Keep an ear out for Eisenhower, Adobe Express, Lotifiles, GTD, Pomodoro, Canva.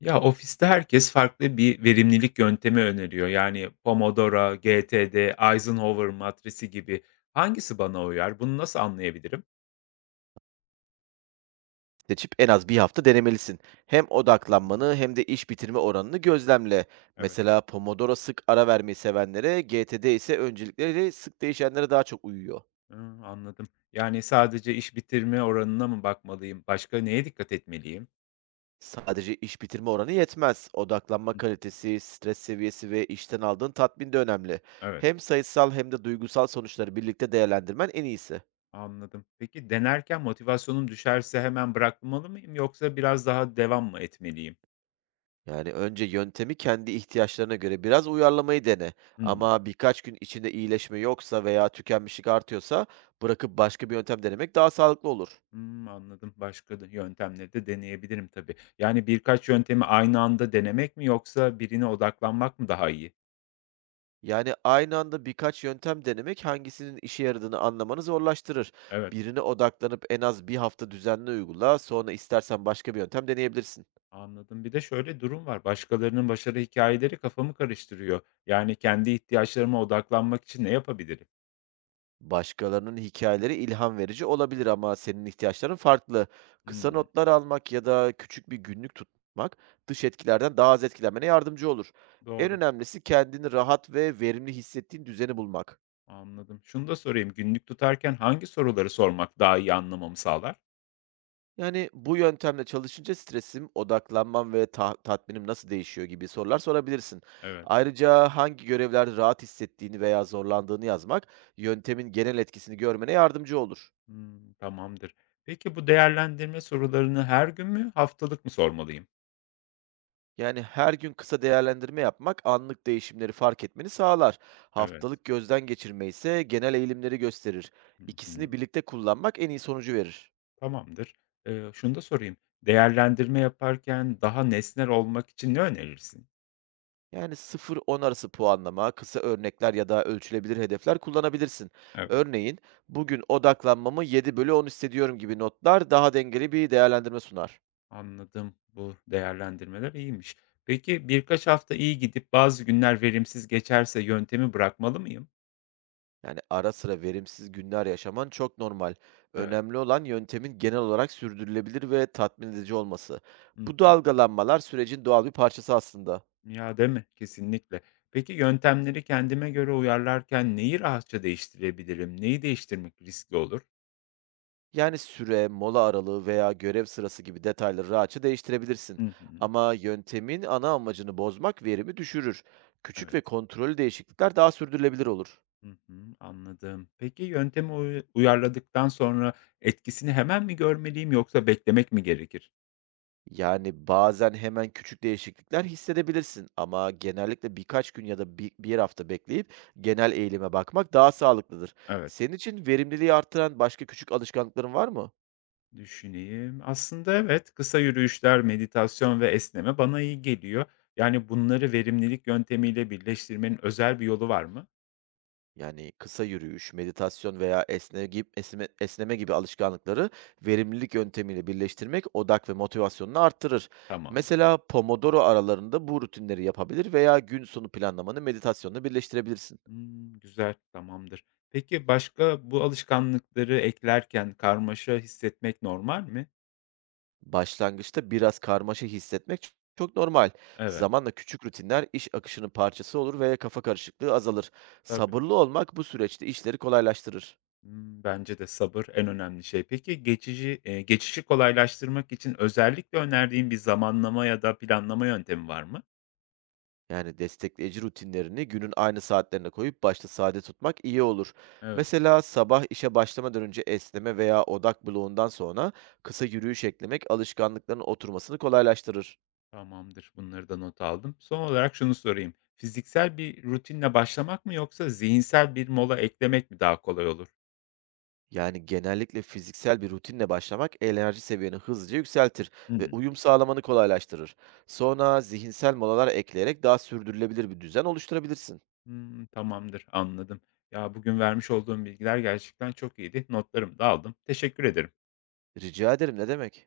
Ya, ofiste herkes farklı bir verimlilik yöntemi öneriyor. Yani Pomodoro, GTD, Eisenhower matrisi gibi. Hangisi bana uyar? Bunu nasıl anlayabilirim? Seçip en az bir hafta denemelisin. Hem Hı hı. odaklanmanı hem de iş bitirme oranını gözlemle. Evet. Mesela Pomodoro sık ara vermeyi sevenlere, GTD ise öncelikleri sık değişenlere daha çok uyuyor. Hıı, anladım. Yani sadece iş bitirme oranına mı bakmalıyım? Başka neye dikkat etmeliyim? Sadece iş bitirme oranı yetmez. Odaklanma Hı, kalitesi, stres seviyesi ve işten aldığın tatmin de önemli. evet, Hem sayısal hem de duygusal sonuçları birlikte değerlendirmen en iyisi. anladım. Peki denerken motivasyonum düşerse hemen bırakmalı mıyım yoksa biraz daha devam mı etmeliyim? Yani, önce yöntemi kendi ihtiyaçlarına göre biraz uyarlamayı dene Hıı. ama birkaç gün içinde iyileşme yoksa veya tükenmişlik artıyorsa bırakıp başka bir yöntem denemek daha sağlıklı olur. Hımm, anladım. Başka da yöntemleri de deneyebilirim tabii. Yani, birkaç yöntemi aynı anda denemek mi yoksa birine odaklanmak mı daha iyi? Yani, aynı anda birkaç yöntem denemek hangisinin işe yaradığını anlamanı zorlaştırır. Evet, Birine odaklanıp en az bir hafta düzenli uygula, sonra istersen başka bir yöntem deneyebilirsin. anladım. Bir de şöyle durum var, başkalarının başarı hikayeleri kafamı karıştırıyor. Yani, kendi ihtiyaçlarıma odaklanmak için ne yapabilirim? Başkalarının hikayeleri ilham verici olabilir ama senin ihtiyaçların farklı. Kısa Hımm, notlar almak ya da küçük bir günlük tutmak dış etkilerden daha az etkilenmene yardımcı olur. En doğru, önemlisi kendini rahat ve verimli hissettiğin düzeni bulmak. anladım. Şunu da sorayım, günlük tutarken hangi soruları sormak daha iyi anlamamı sağlar? Yani bu yöntemle çalışınca stresim, odaklanmam ve tatminim nasıl değişiyor gibi sorular sorabilirsin. Evet, Ayrıca hangi görevlerde rahat hissettiğini veya zorlandığını yazmak yöntemin genel etkisini görmene yardımcı olur. hımm, tamamdır. Peki bu değerlendirme sorularını her gün mü, haftalık mı sormalıyım? Yani her gün kısa değerlendirme yapmak anlık değişimleri fark etmeni sağlar. Evet, Haftalık gözden geçirme ise genel eğilimleri gösterir. hı hı. İkisini birlikte kullanmak en iyi sonucu verir. Tamamdır. Şunu da sorayım. Değerlendirme yaparken daha nesnel olmak için ne önerirsin? Yani 0-10 arası puanlama, kısa örnekler ya da ölçülebilir hedefler kullanabilirsin. Evet. Örneğin, bugün odaklanmamı 7 bölü 10 hissediyorum gibi notlar daha dengeli bir değerlendirme sunar. Anladım. Bu değerlendirmeler iyiymiş. Peki birkaç hafta iyi gidip bazı günler verimsiz geçerse yöntemi bırakmalı mıyım? Yani, ara sıra verimsiz günler yaşaman çok normal. Evet. Önemli olan yöntemin genel olarak sürdürülebilir ve tatmin edici olması. Hı Bu hı. dalgalanmalar sürecin doğal bir parçası aslında. Ya değil mi? Kesinlikle. Peki yöntemleri kendime göre uyarlarken neyi rahatça değiştirebilirim? Neyi değiştirmek riskli olur? Yani süre, mola aralığı veya görev sırası gibi detayları rahatça değiştirebilirsin. Hı hı. Ama yöntemin ana amacını bozmak verimi düşürür. Küçük Evet. ve kontrollü değişiklikler daha sürdürülebilir olur. Hı hı, anladım. Peki yöntemi uyarladıktan sonra etkisini hemen mi görmeliyim yoksa beklemek mi gerekir? Yani, bazen hemen küçük değişiklikler hissedebilirsin ama genellikle birkaç gün ya da bir hafta bekleyip genel eğilime bakmak daha sağlıklıdır. Evet, Senin için verimliliği artıran başka küçük alışkanlıkların var mı? düşüneyim. Aslında evet, kısa yürüyüşler, meditasyon ve esneme bana iyi geliyor. Yani bunları verimlilik yöntemiyle birleştirmenin özel bir yolu var mı? Yani, kısa yürüyüş, meditasyon veya esneme gibi alışkanlıkları verimlilik yöntemiyle birleştirmek odak ve motivasyonunu arttırır. Tamam. Mesela, Pomodoro aralarında bu rutinleri yapabilir veya gün sonu planlamanı meditasyonla birleştirebilirsin. Hmm, güzel, tamamdır. Peki başka bu alışkanlıkları eklerken karmaşa hissetmek normal mi? Başlangıçta biraz karmaşa hissetmek çok normal. Evet, Zamanla küçük rutinler iş akışının parçası olur ve kafa karışıklığı azalır. tabii. Sabırlı olmak bu süreçte işleri kolaylaştırır. Hımm, bence de sabır en önemli şey. Peki geçici geçişi kolaylaştırmak için özellikle önerdiğin bir zamanlama ya da planlama yöntemi var mı? Yani destekleyici rutinlerini günün aynı saatlerine koyup başta sade tutmak iyi olur. Evet, Mesela sabah işe başlamadan önce esneme veya odak bloğundan sonra kısa yürüyüş eklemek alışkanlıkların oturmasını kolaylaştırır. tamamdır. Bunları da not aldım. Son olarak şunu sorayım. Fiziksel bir rutinle başlamak mı yoksa zihinsel bir mola eklemek mi daha kolay olur? Yani genellikle fiziksel bir rutinle başlamak enerji seviyeni hızlıca yükseltir ve Hımm. uyum sağlamanı kolaylaştırır. Sonra zihinsel molalar ekleyerek daha sürdürülebilir bir düzen oluşturabilirsin. Hımm, tamamdır, anladım. Ya, bugün vermiş olduğum bilgiler gerçekten çok iyiydi. Notlarımı da aldım. Teşekkür ederim. Rica ederim, ne demek?